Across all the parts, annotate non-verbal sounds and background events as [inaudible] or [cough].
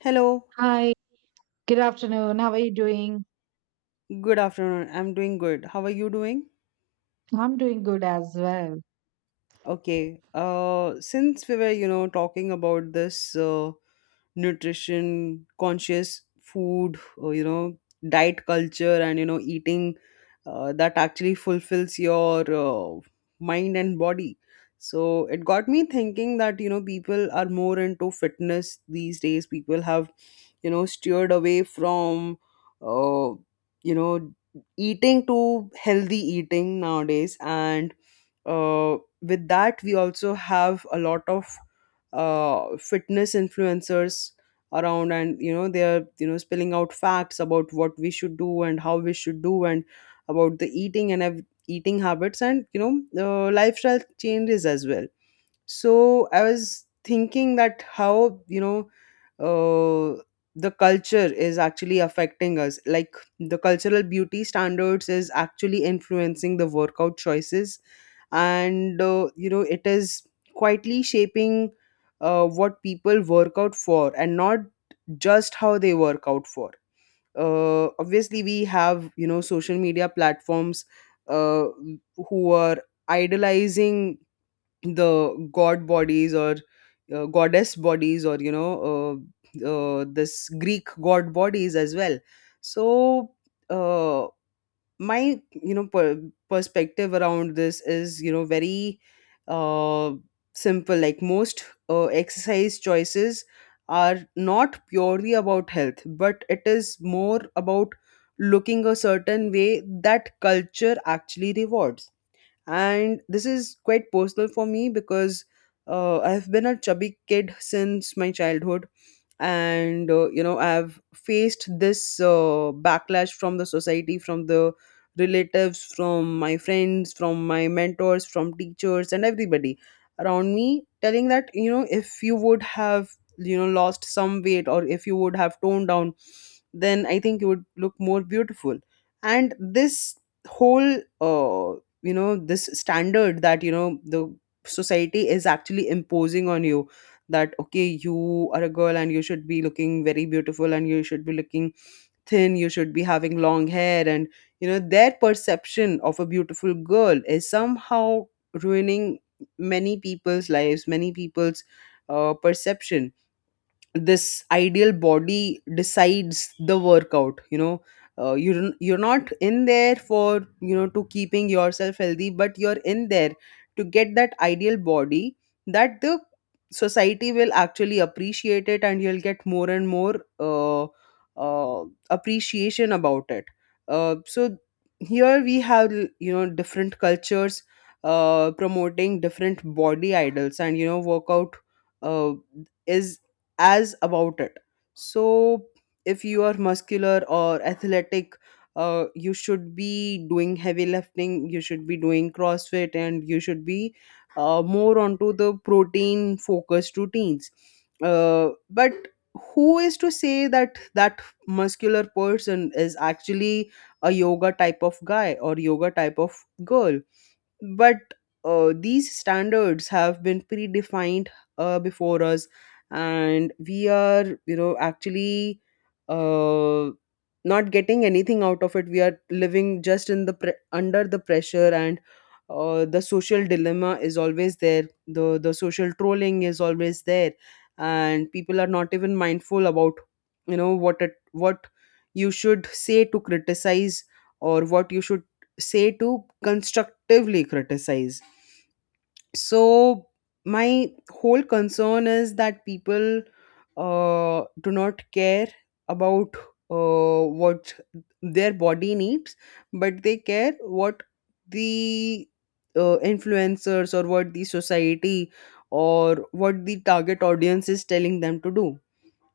Hello, Hi, good afternoon. How are you doing? good afternoon. I'm doing good. How are you doing? I'm doing good as well. Okay. Since we were, you know, talking about this nutrition conscious food or, you know, diet culture and you know eating that actually fulfills your mind and body. So it got me thinking that you know people are more into fitness these days. People have you know steered away from uh, you know eating to healthy eating nowadays. And with that we also have a lot of fitness influencers around and you know they are you know spilling out facts about what we should do and how we should do, and about the eating and eating habits and you know lifestyle changes as well. So I was thinking that how you know uh, the culture is actually affecting us, like the cultural beauty standards is actually influencing the workout choices. And you know it is quietly shaping what people work out for, and not just how they work out for. Obviously we have you know social media platforms uh, who are idolizing the god bodies or goddess bodies or you know this Greek god bodies as well. So uh, my perspective around this is you know very uh, simple. Like most exercise choices are not purely about health, but it is more about looking a certain way that culture actually rewards. And this is quite personal for me because I've been a chubby kid since my childhood. And you know I've faced this backlash from the society, from the relatives, from my friends, from my mentors, from teachers and everybody around me telling that you know if you would have you know lost some weight or if you would have toned down, then I think you would look more beautiful. And this whole you know this standard that you know the society is actually imposing on you. That okay, you are a girl and you should be looking very beautiful, and you should be looking thin, you should be having long hair, and you know their perception of a beautiful girl is somehow ruining many people's lives, many people's perception. This ideal body decides the workout. You know you're not in there for you know to keeping yourself healthy, but you're in there to get that ideal body that the society will actually appreciate it, and you'll get more and more uh, appreciation about it. So here we have you know different cultures promoting different body idols and you know workout uh, is as about it. So, if you are muscular or athletic, you should be doing heavy lifting, you should be doing CrossFit, and you should be more onto the protein focused routines. But who is to say that that muscular person is actually a yoga type of guy or yoga type of girl? But these standards have been predefined before us, and we are you know actually uh, not getting anything out of it. We are living just in the under the pressure. And the social dilemma is always there, the social trolling is always there, and people are not even mindful about you know what it what you should say to criticize or what you should say to constructively criticize. So, my whole concern is that people do not care about what their body needs, but they care what the influencers or what the society or what the target audience is telling them to do.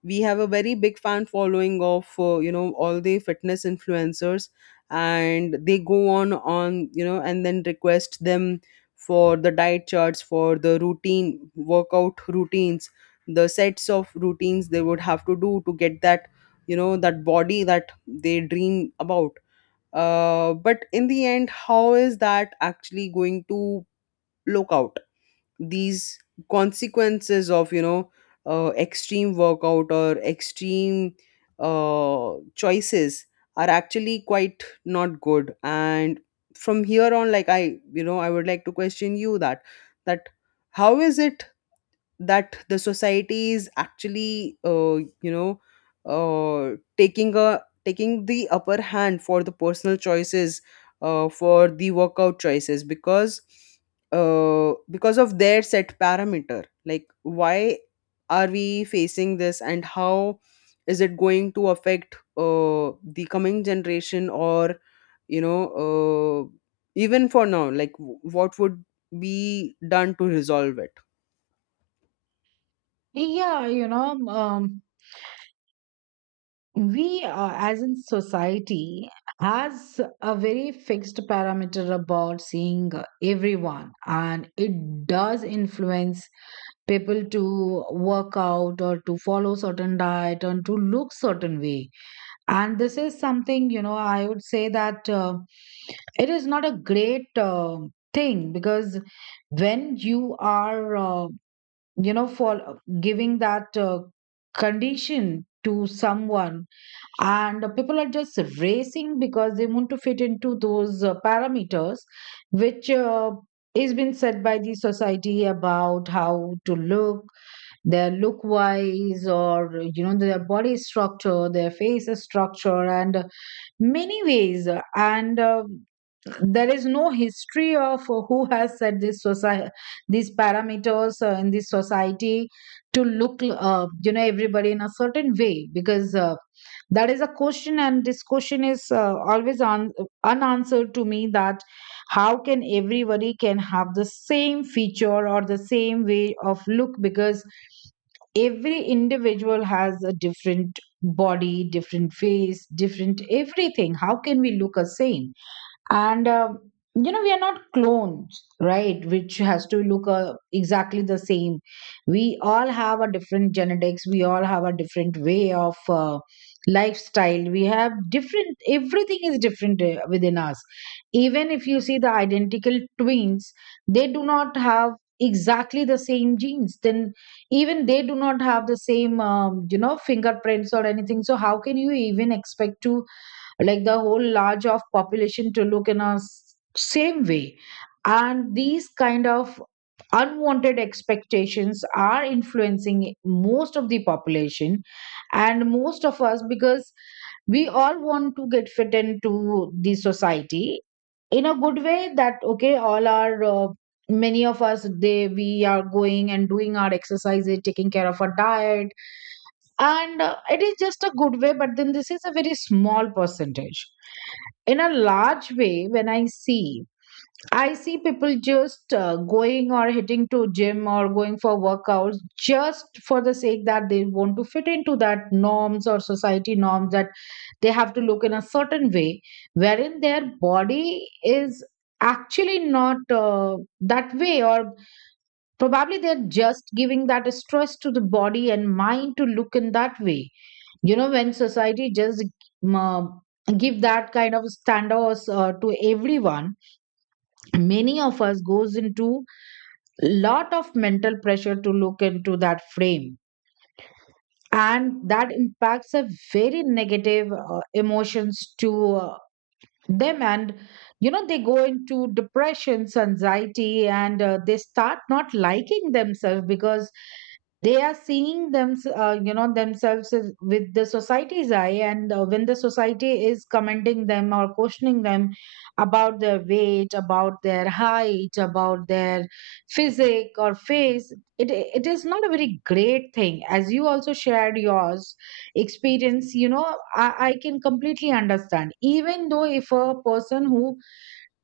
We have a very big fan following of you know all the fitness influencers, and they go on you know and then request them for the diet charts, for the routine workout routines, the sets of routines they would have to do to get that you know that body that they dream about. But in the end how is that actually going to look out? These consequences of you know extreme workout or extreme choices are actually quite not good. And from here on like I you know I would like to question you that that how is it that the society is actually you know taking the upper hand for the personal choices for the workout choices? Because because of their set parameter, like why are we facing this, and how is it going to affect the coming generation? Or you know uh, even for now, like what would be done to resolve it? Yeah, we as in society has a very fixed parameter about seeing everyone, and it does influence people to work out or to follow certain diet and to look certain way, and this is something, you know, I would say that it is not a great thing because when you are you know, for giving that condition to someone, and people are just racing because they want to fit into those parameters, which is been set by the society about how to look, their look wise, or you know, their body structure, their face structure, and many ways, and there is no history of who has set this society, these parameters in this society, to look you know, everybody in a certain way. Because that is a question, and this question is always unanswered to me, that how can everybody can have the same feature or the same way of look? Because every individual has a different body, different face, different everything. How can we look the same? And you know, we are not clones, right, which has to look exactly the same. We all have a different genetics, we all have a different way of lifestyle, we have different, everything is different within us. Even if you see the identical twins, they do not have exactly the same genes. Then, even they do not have the same you know, fingerprints or anything. So how can you even expect to, like, the whole large of population to look in a same way? And these kind of unwanted expectations are influencing most of the population and most of us because we all want to get fit into the society in a good way, that okay, all our many of us, they, we are going and doing our exercises, taking care of our diet, and it is just a good way. But then this is a very small percentage. In a large way, when I see people just going or hitting to gym or going for workouts just for the sake that they want to fit into that norms or society norms, that they have to look in a certain way, wherein their body is actually not that way, or probably they're just giving that stress to the body and mind to look in that way. You know, when society just um, give that kind of standards to everyone, many of us goes into lot of mental pressure to look into that frame, and that impacts a very negative emotions to them. And you know, they go into depressions, anxiety, and they start not liking themselves because they are seeing them, you know, themselves as— with the society's eye. And when the society is commending them or questioning them about their weight, about their height, about their physique or face, it it is not a very great thing. As you also shared yours experience, you know, I can completely understand. Even though if a person who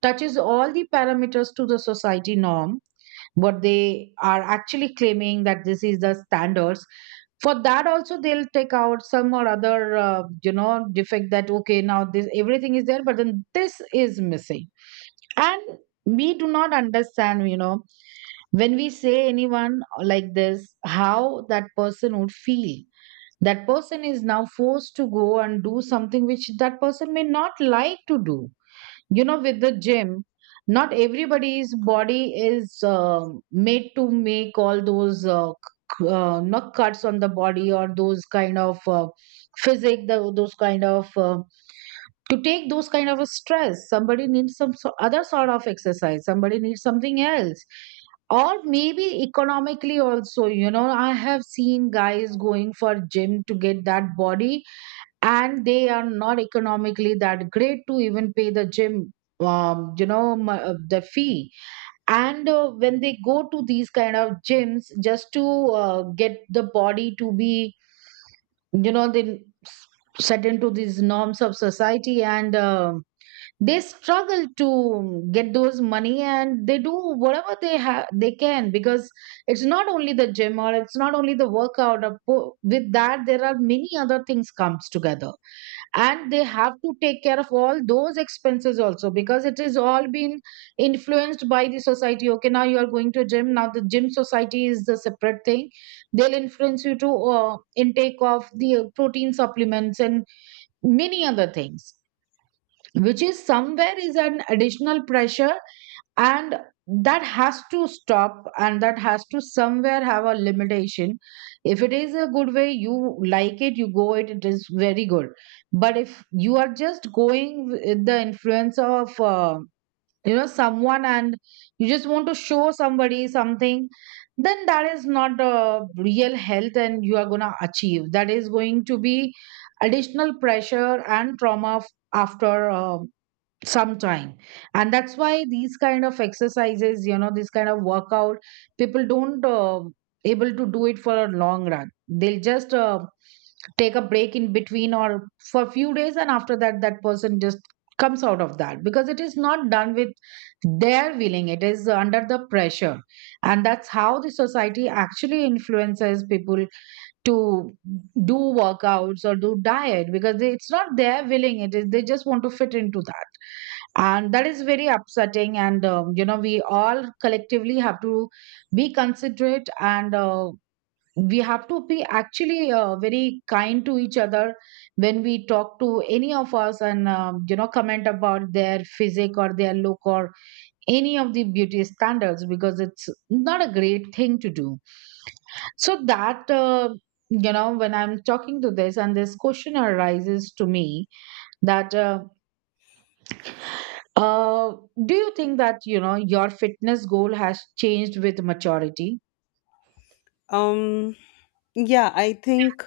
touches all the parameters to the society norm, what they are actually claiming that this is the standards, for that also they'll take out some or other you know, defect, that okay, now this everything is there, but then this is missing. And we do not understand, you know, when we say anyone like this, how that person would feel. That person is now forced to go and do something which that person may not like to do. You know, with the gym, not everybody's body is made to make all those not cuts on the body, or those kind of physic the, those kind of to take those kind of a stress. Somebody needs some so other sort of exercise, somebody needs something else, or maybe economically also, you know, I have seen guys going for gym to get that body, and they are not economically that great to even pay the gym, the fee. And when they go to these kind of gyms just to get the body to be, you know, they s- set into these norms of society. And um, they struggle to get those money, and they do whatever they have they can, because it's not only the gym or it's not only the workout, or with that there are many other things comes together, and they have to take care of all those expenses also, because it is all been influenced by the society. Okay, now you are going to gym, now the gym society is the separate thing, they'll influence you to intake of the protein supplements and many other things, which is somewhere is an additional pressure. And that has to stop, and that has to somewhere have a limitation. If it is a good way, you like it, you go it, it is very good. But if you are just going with the influence of you know, someone, and you just want to show somebody something, then that is not a real health, and you are going to achieve that is going to be additional pressure and trauma after sometime. And that's why these kind of exercises, you know, this kind of workout, people don't able to do it for a long run. They'll just take a break in between or for a few days, and after that that person just comes out of that because it is not done with their willing, it is under the pressure. And that's how the society actually influences people to do workouts or do diet, because they, it's not their willing, it is they just want to fit into that. And that is very upsetting. And you know, we all collectively have to be considerate, and we have to be actually very kind to each other when we talk to any of us, and you know, comment about their physique or their look or any of the beauty standards, because it's not a great thing to do. So that you know, when I'm talking to this, and this question arises to me, that uh, do you think that, you know, your fitness goal has changed with maturity? um, yeah, I think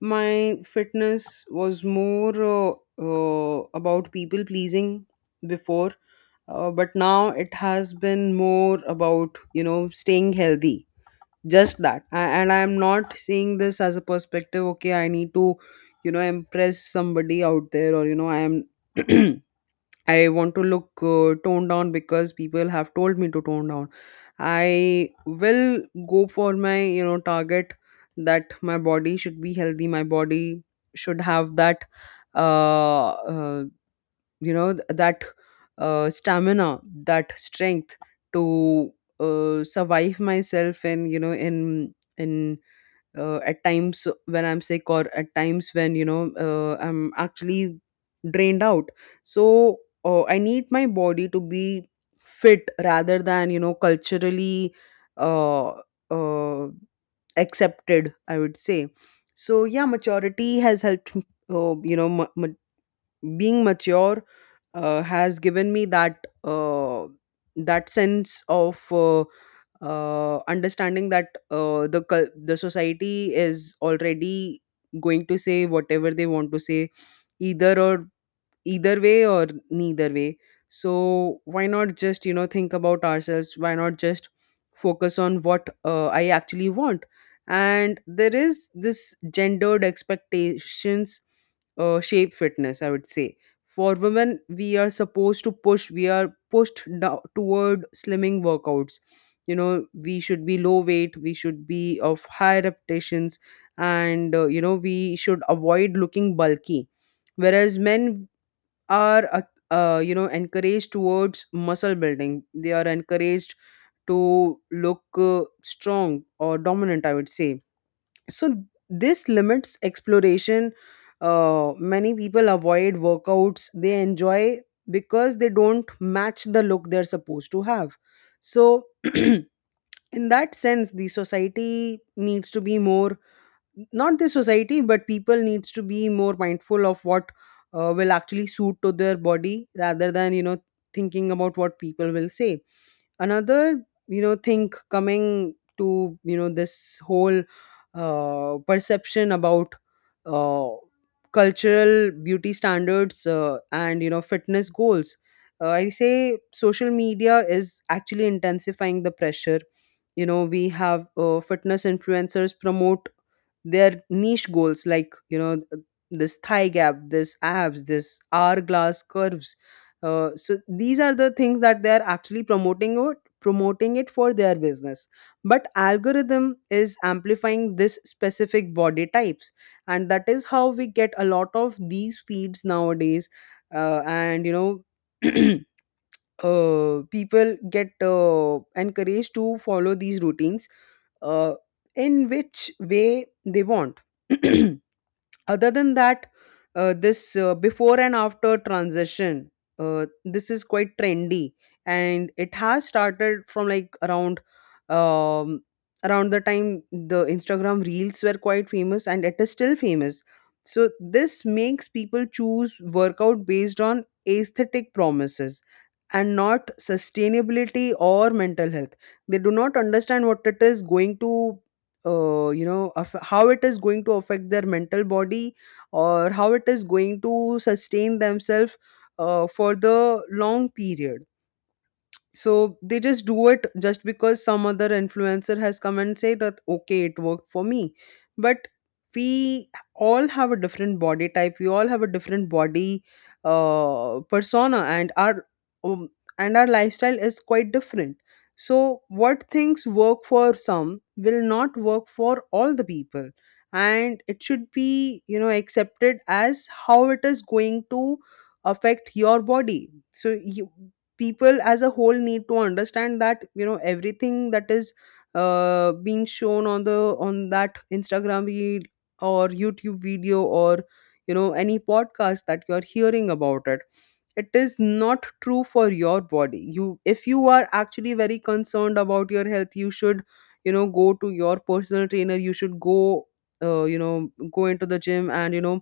my fitness was more about people pleasing before, but now it has been more about, you know, staying healthy. Just that I, and I'm not seeing this as a perspective. Okay, I need to you know impress somebody out there or you know I am [clears throat] I want to look toned down because people have told me to tone down. I will go for my you know target, that my body should be healthy, my body should have that uh, uh you know that stamina, that strength to survive myself. And you know in at times when I'm sick, or at times when you know I'm actually drained out. So I need my body to be fit rather than you know culturally uh, uh, accepted, I would say. So yeah, maturity has helped you know being mature has given me that that sense of understanding that the society is already going to say whatever they want to say, either or, either way or neither way. So why not just you know think about ourselves, why not just focus on what I actually want? And there is this gendered expectations shape fitness, I would say. For women, we are supposed to push, we are pushed down toward slimming workouts. You know we should be low weight, we should be of high repetitions, and you know we should avoid looking bulky. Whereas men are you know encouraged towards muscle building, they are encouraged to look strong or dominant, I would say. So this limits exploration. Many people avoid workouts they enjoy because they don't match the look they're supposed to have. So [clears throat] in that sense the society needs to be more, not the society but people needs to be more mindful of what will actually suit to their body rather than you know thinking about what people will say. Another you know thing coming to you know this whole perception about uh, cultural beauty standards and you know fitness goals. I say social media is actually intensifying the pressure. You know we have fitness influencers promote their niche goals like you know this thigh gap, this abs, this hourglass curves. So these are the things that they are actually promoting it for their business. But algorithm is amplifying this specific body types, and that is how we get a lot of these feeds nowadays. And you know [clears throat] people get encouraged to follow these routines uh, in which way they want. [clears throat] Other than that, this before and after transition, this is quite trendy, and it has started from like around um, around the time the Instagram reels were quite famous, and it is still famous. So this makes people choose workout based on aesthetic promises and not sustainability or mental health. They do not understand what it is going to you know how it is going to affect their mental body, or how it is going to sustain themselves for the long period. So they just do it just because some other influencer has come and said that okay it worked for me. But we all have a different body type, we all have a different body persona, um, and our lifestyle is quite different. So what things work for some will not work for all the people, and it should be you know accepted as how it is going to affect your body. So you, people as a whole need to understand that you know everything that is being shown on the on that Instagram reel or YouTube video or you know any podcast that you are hearing about it, it is not true for your body. You, if you are actually very concerned about your health you should you know go to your personal trainer, you should go you know go into the gym and you know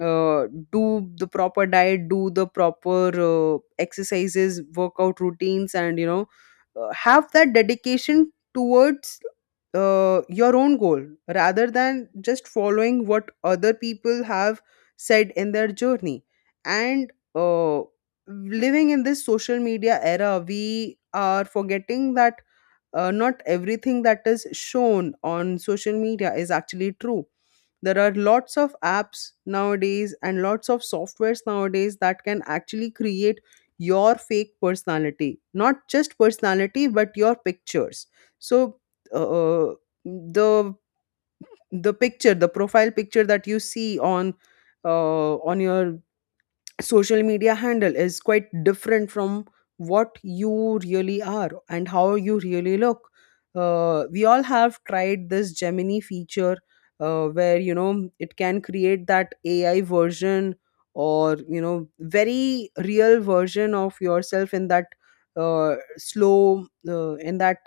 uh, do the proper diet, do the proper exercises, workout routines, and you know have that dedication towards your own goal, rather than just following what other people have said in their journey. And living in this social media era, we are forgetting that not everything that is shown on social media is actually true. There are lots of apps nowadays and lots of softwares nowadays that can actually create your fake personality, not just personality, but your pictures. So, uh, uh, the the picture, the profile picture that you see on your social media handle is quite different from what you really are and how you really look. We all have tried this Gemini feature where you know it can create that AI version or you know very real version of yourself in that slow in that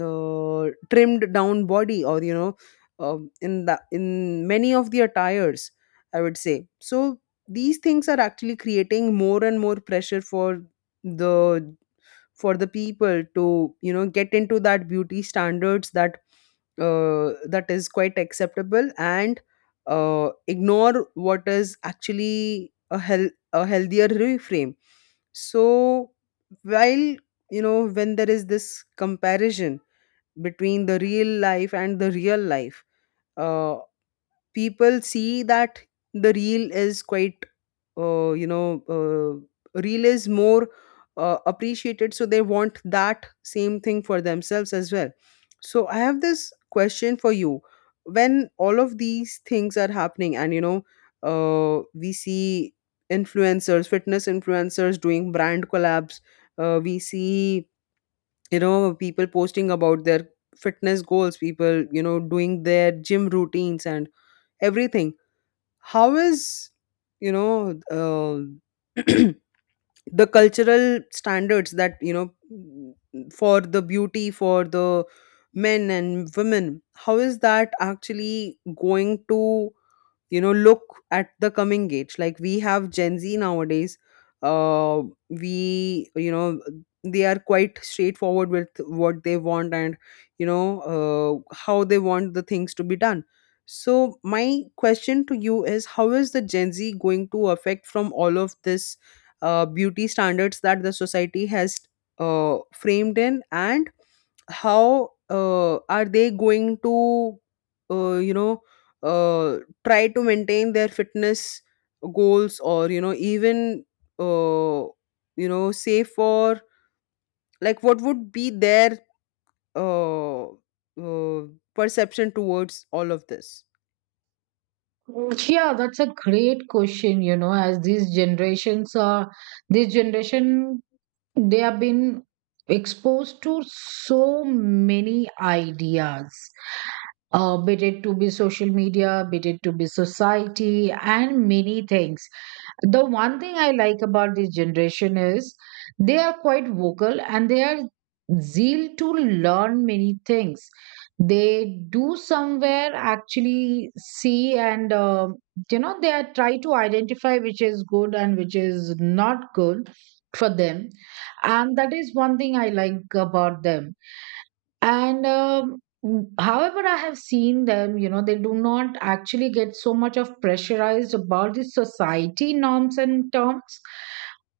trimmed down body or you know in the in many of the attires, I would say. So these things are actually creating more and more pressure the for the people to you know get into that beauty standards that that is quite acceptable, and ignore what is actually a healthier reframe. So while you know when there is this comparison between the real life and the real life, uh, people see that the real is quite you know real is more appreciated, so they want that same thing for themselves as well. So I have this question for you. When all of these things are happening and you know we see influencers, fitness influencers doing brand collabs, we see you know people posting about their fitness goals, people you know doing their gym routines and everything, how is you know [clears throat] the cultural standards that you know for the beauty for the men and women, how is that actually going to you know look at the coming age? Like we have Gen Z nowadays, uh we you know they are quite straightforward with what they want, and you know how they want the things to be done. So my question to you is how is the Gen Z going to affect from all of this beauty standards that the society has framed in? And how are they going to you know uh, try to maintain their fitness goals, or you know even uh, you know say for like what would be their uh, uh, perception towards all of this? Yeah, that's a great question. You know, as these generations are, this generation, they have been exposed to so many ideas, be it to be social media, be it to be society, and many things. The one thing I like about this generation is they are quite vocal, and they are zeal to learn many things. They do somewhere actually see, and you know, they are try to identify which is good and which is not good for them, and that is one thing I like about them. And however, I have seen them, you know, they do not actually get so much of pressurized about the society norms and terms.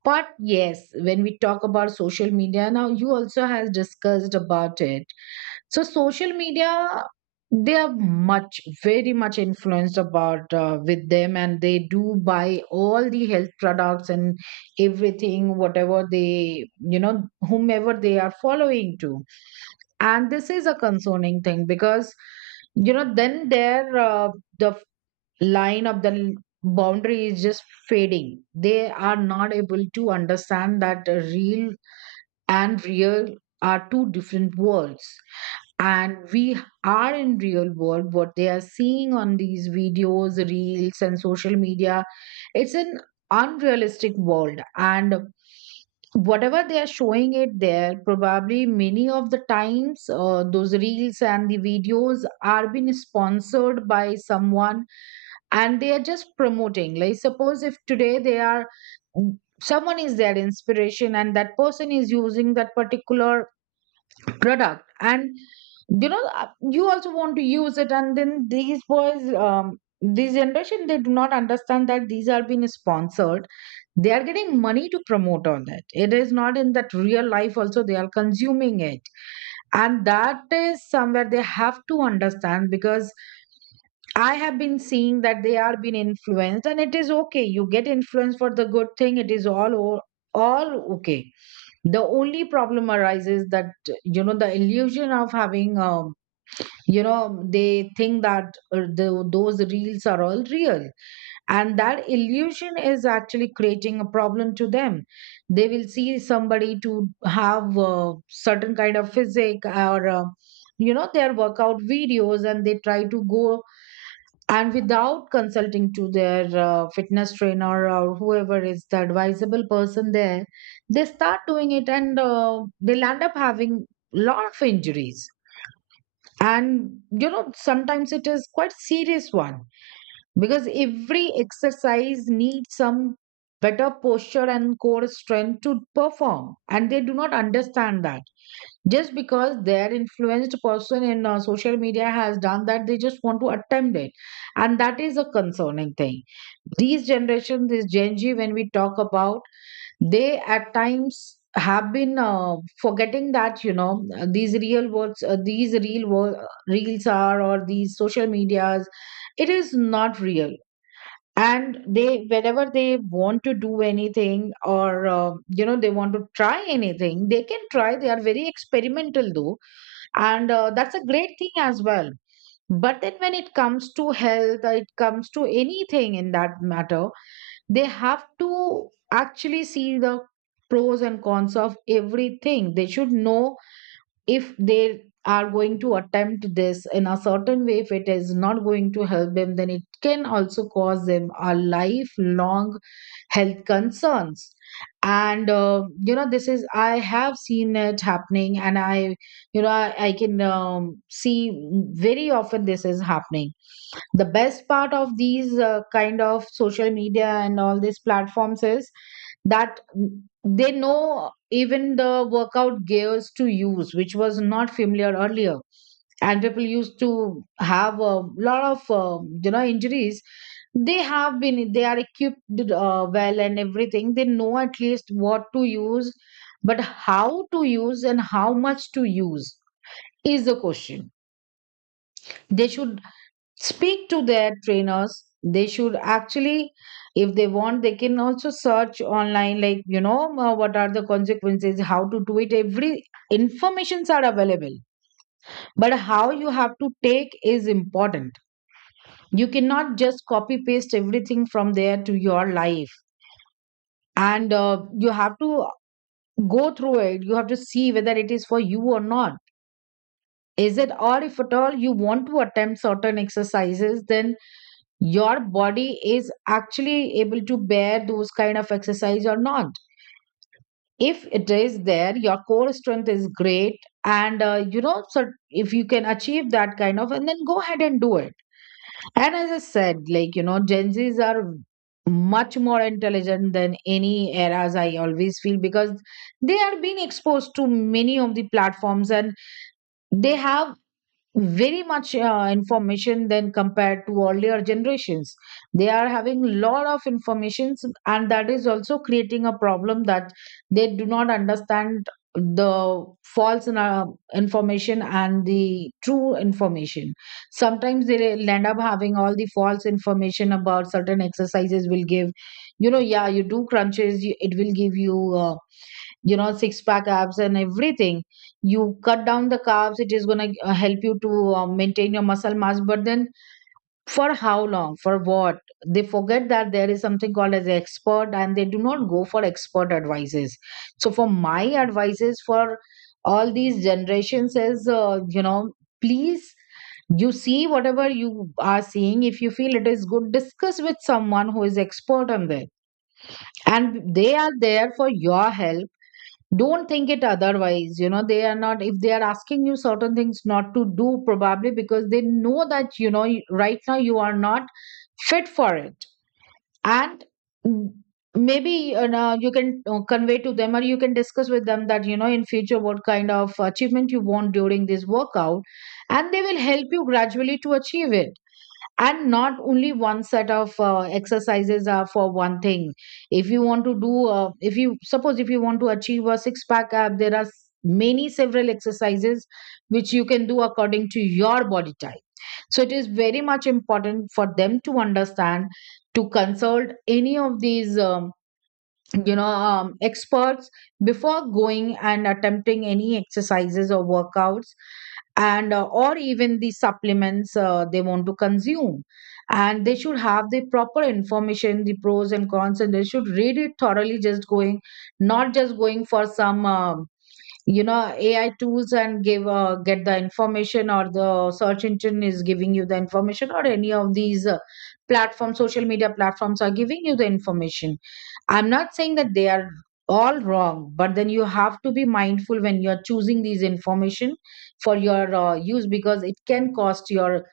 But yes, when we talk about social media, now you also has discussed about it. So social media, they are much very much influenced about with them, and they do buy all the health products and everything, whatever they, you know, whomever they are following to. And this is a concerning thing because, you know, then their the f- line of the boundary is just fading. They are not able to understand that real and real are two different worlds. And we are in real world. What they are seeing on these videos, reels and social media, it's an unrealistic world. And whatever they are showing it there, probably many of the times those reels and the videos are being sponsored by someone, and they are just promoting, like, suppose if today they are, someone is their inspiration, and that person is using that particular product, and you know, you also want to use it. And then these boys, this generation, they do not understand that these are being sponsored, they are getting money to promote on that, it is not in that real life also they are consuming it. And that is somewhere they have to understand, because I have been seeing that they are being influenced, and it is okay. You get influenced for the good thing, it is all all okay. The only problem arises that, you know, the illusion of having you know, they think that those reels are all real, and that illusion is actually creating a problem to them. They will see somebody to have a certain kind of physique or. You know, their workout videos and they try to go and without consulting to their fitness trainer or whoever is the advisable person there, they start doing it and they'll end up having lot of injuries. And you know, sometimes it is quite serious one, because every exercise needs some better posture and core strength to perform, and they do not understand that. Just because their influenced person in social media has done that, they just want to attempt it, and that is a concerning thing. These generations, this Gen Z, when we talk about, they at times have been forgetting that you know, these real words these real world reels are, or these social medias, it is not real. And they, whenever they want to do anything or you know, they want to try anything they can try. They are very experimental though, and that's a great thing as well. But then when it comes to health or it comes to anything in that matter, they have to actually see the pros and cons of everything. They should know, if they are going to attempt this in a certain way, if it is not going to help them, then it can also cause them a lifelong health concerns. And you know, this is, I have seen it happening, and I you know I can see very often this is happening. The best part of these kind of social media and all these platforms is that they know even the workout gears to use, which was not familiar earlier. And people used to have a lot of you know injuries. They have been they are equipped well and everything. They know at least what to use, but how to use and how much to use is the question. They should speak to their trainers. They should actually, if they want, they can also search online, like you know, what are the consequences, how to do it. Every informations are available, but how you have to take is important. You cannot just copy paste everything from there to your life, and you have to go through it. You have to see whether it is for you or not. Is it? Or if at all you want to attempt certain exercises, then your body is actually able to bear those kind of exercise or not. If it is there, your core strength is great, and you know, so if you can achieve that kind of, and then go ahead and do it. And as I said, like you know, Gen Z's are much more intelligent than any eras, I always feel, because they are being exposed to many of the platforms, and they have very much information than compared to earlier generations. They are having lot of informations, and that is also creating a problem, that they do not understand the false information and the true information. Sometimes they will end up having all the false information about certain exercises will give, you know, yeah, you do crunches, you, it will give you you know, six pack abs and everything. You cut down the carbs, it is going to help you to maintain your muscle mass, but then for how long, for what? They forget that there is something called as expert, and they do not go for expert advices. So for my advices for all these generations is, you know, please, you see whatever you are seeing, if you feel it is good, discuss with someone who is expert on that. And they are there for your help. Don't think it otherwise. You know, they are not, if they are asking you certain things not to do, probably because they know that you know, right now you are not fit for it. And mm, maybe you know, you can convey to them, or you can discuss with them that you know, in future what kind of achievement you want during this workout, and they will help you gradually to achieve it. And not only one set of exercises are for one thing. If you want to do if you suppose, if you want to achieve a six pack ab, there are many, several exercises which you can do according to your body type. So it is very much important for them to understand, to consult any of these you know, experts before going and attempting any exercises or workouts, and or even the supplements they want to consume. And they should have the proper information, the pros and cons, and they should read it thoroughly. Just going, not just going for some you know, AI tools and give get the information, or the search engine is giving you the information, or any of these platforms, social media platforms are giving you the information. I'm not saying that they are all wrong, but then you have to be mindful when you're choosing these information for your use, because it can cost your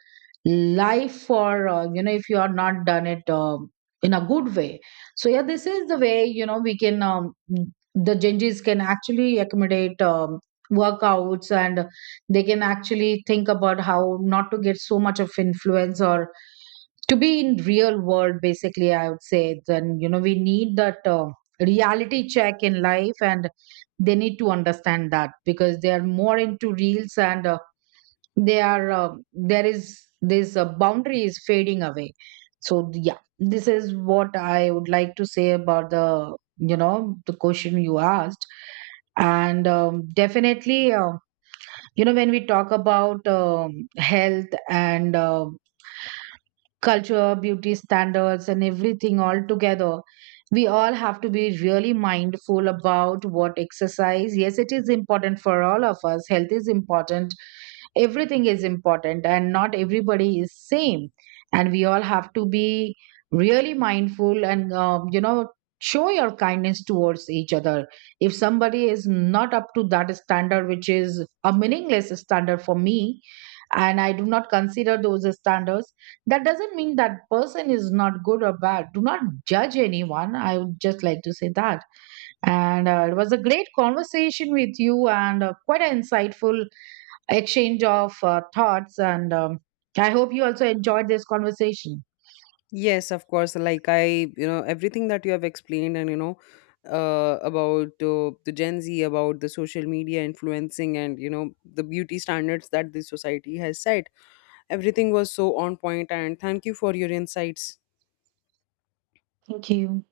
life for you know, if you are not done it in a good way. So yeah, this is the way, you know, we can the Gen Zs can actually accommodate workouts, and they can actually think about how not to get so much of influence, or to be in real world. Basically I would say, then you know, we need that reality check in life, and they need to understand that, because they are more into reels, and they are there is this boundary is fading away. So yeah, this is what I would like to say about the, you know, the question you asked. And definitely, you know, when we talk about health and culture, beauty standards, and everything all together, we all have to be really mindful about what exercise. Yes, it is important for all of us. Health is important. Everything is important, and not everybody is same. And we all have to be really mindful, and you know, show your kindness towards each other. If somebody is not up to that standard, which is a meaningless standard for me, and I do not consider those as standards, that doesn't mean that person is not good or bad. Do not judge anyone. I would just like to say that. And it was a great conversation with you, and quite an insightful exchange of thoughts. And I hope you also enjoyed this conversation. Yes, of course. Like I, you know, everything that you have explained, and you know, about the Gen Z, about the social media influencing, and you know, the beauty standards that the society has set. Everything was so on point, and thank you for your insights. Thank you.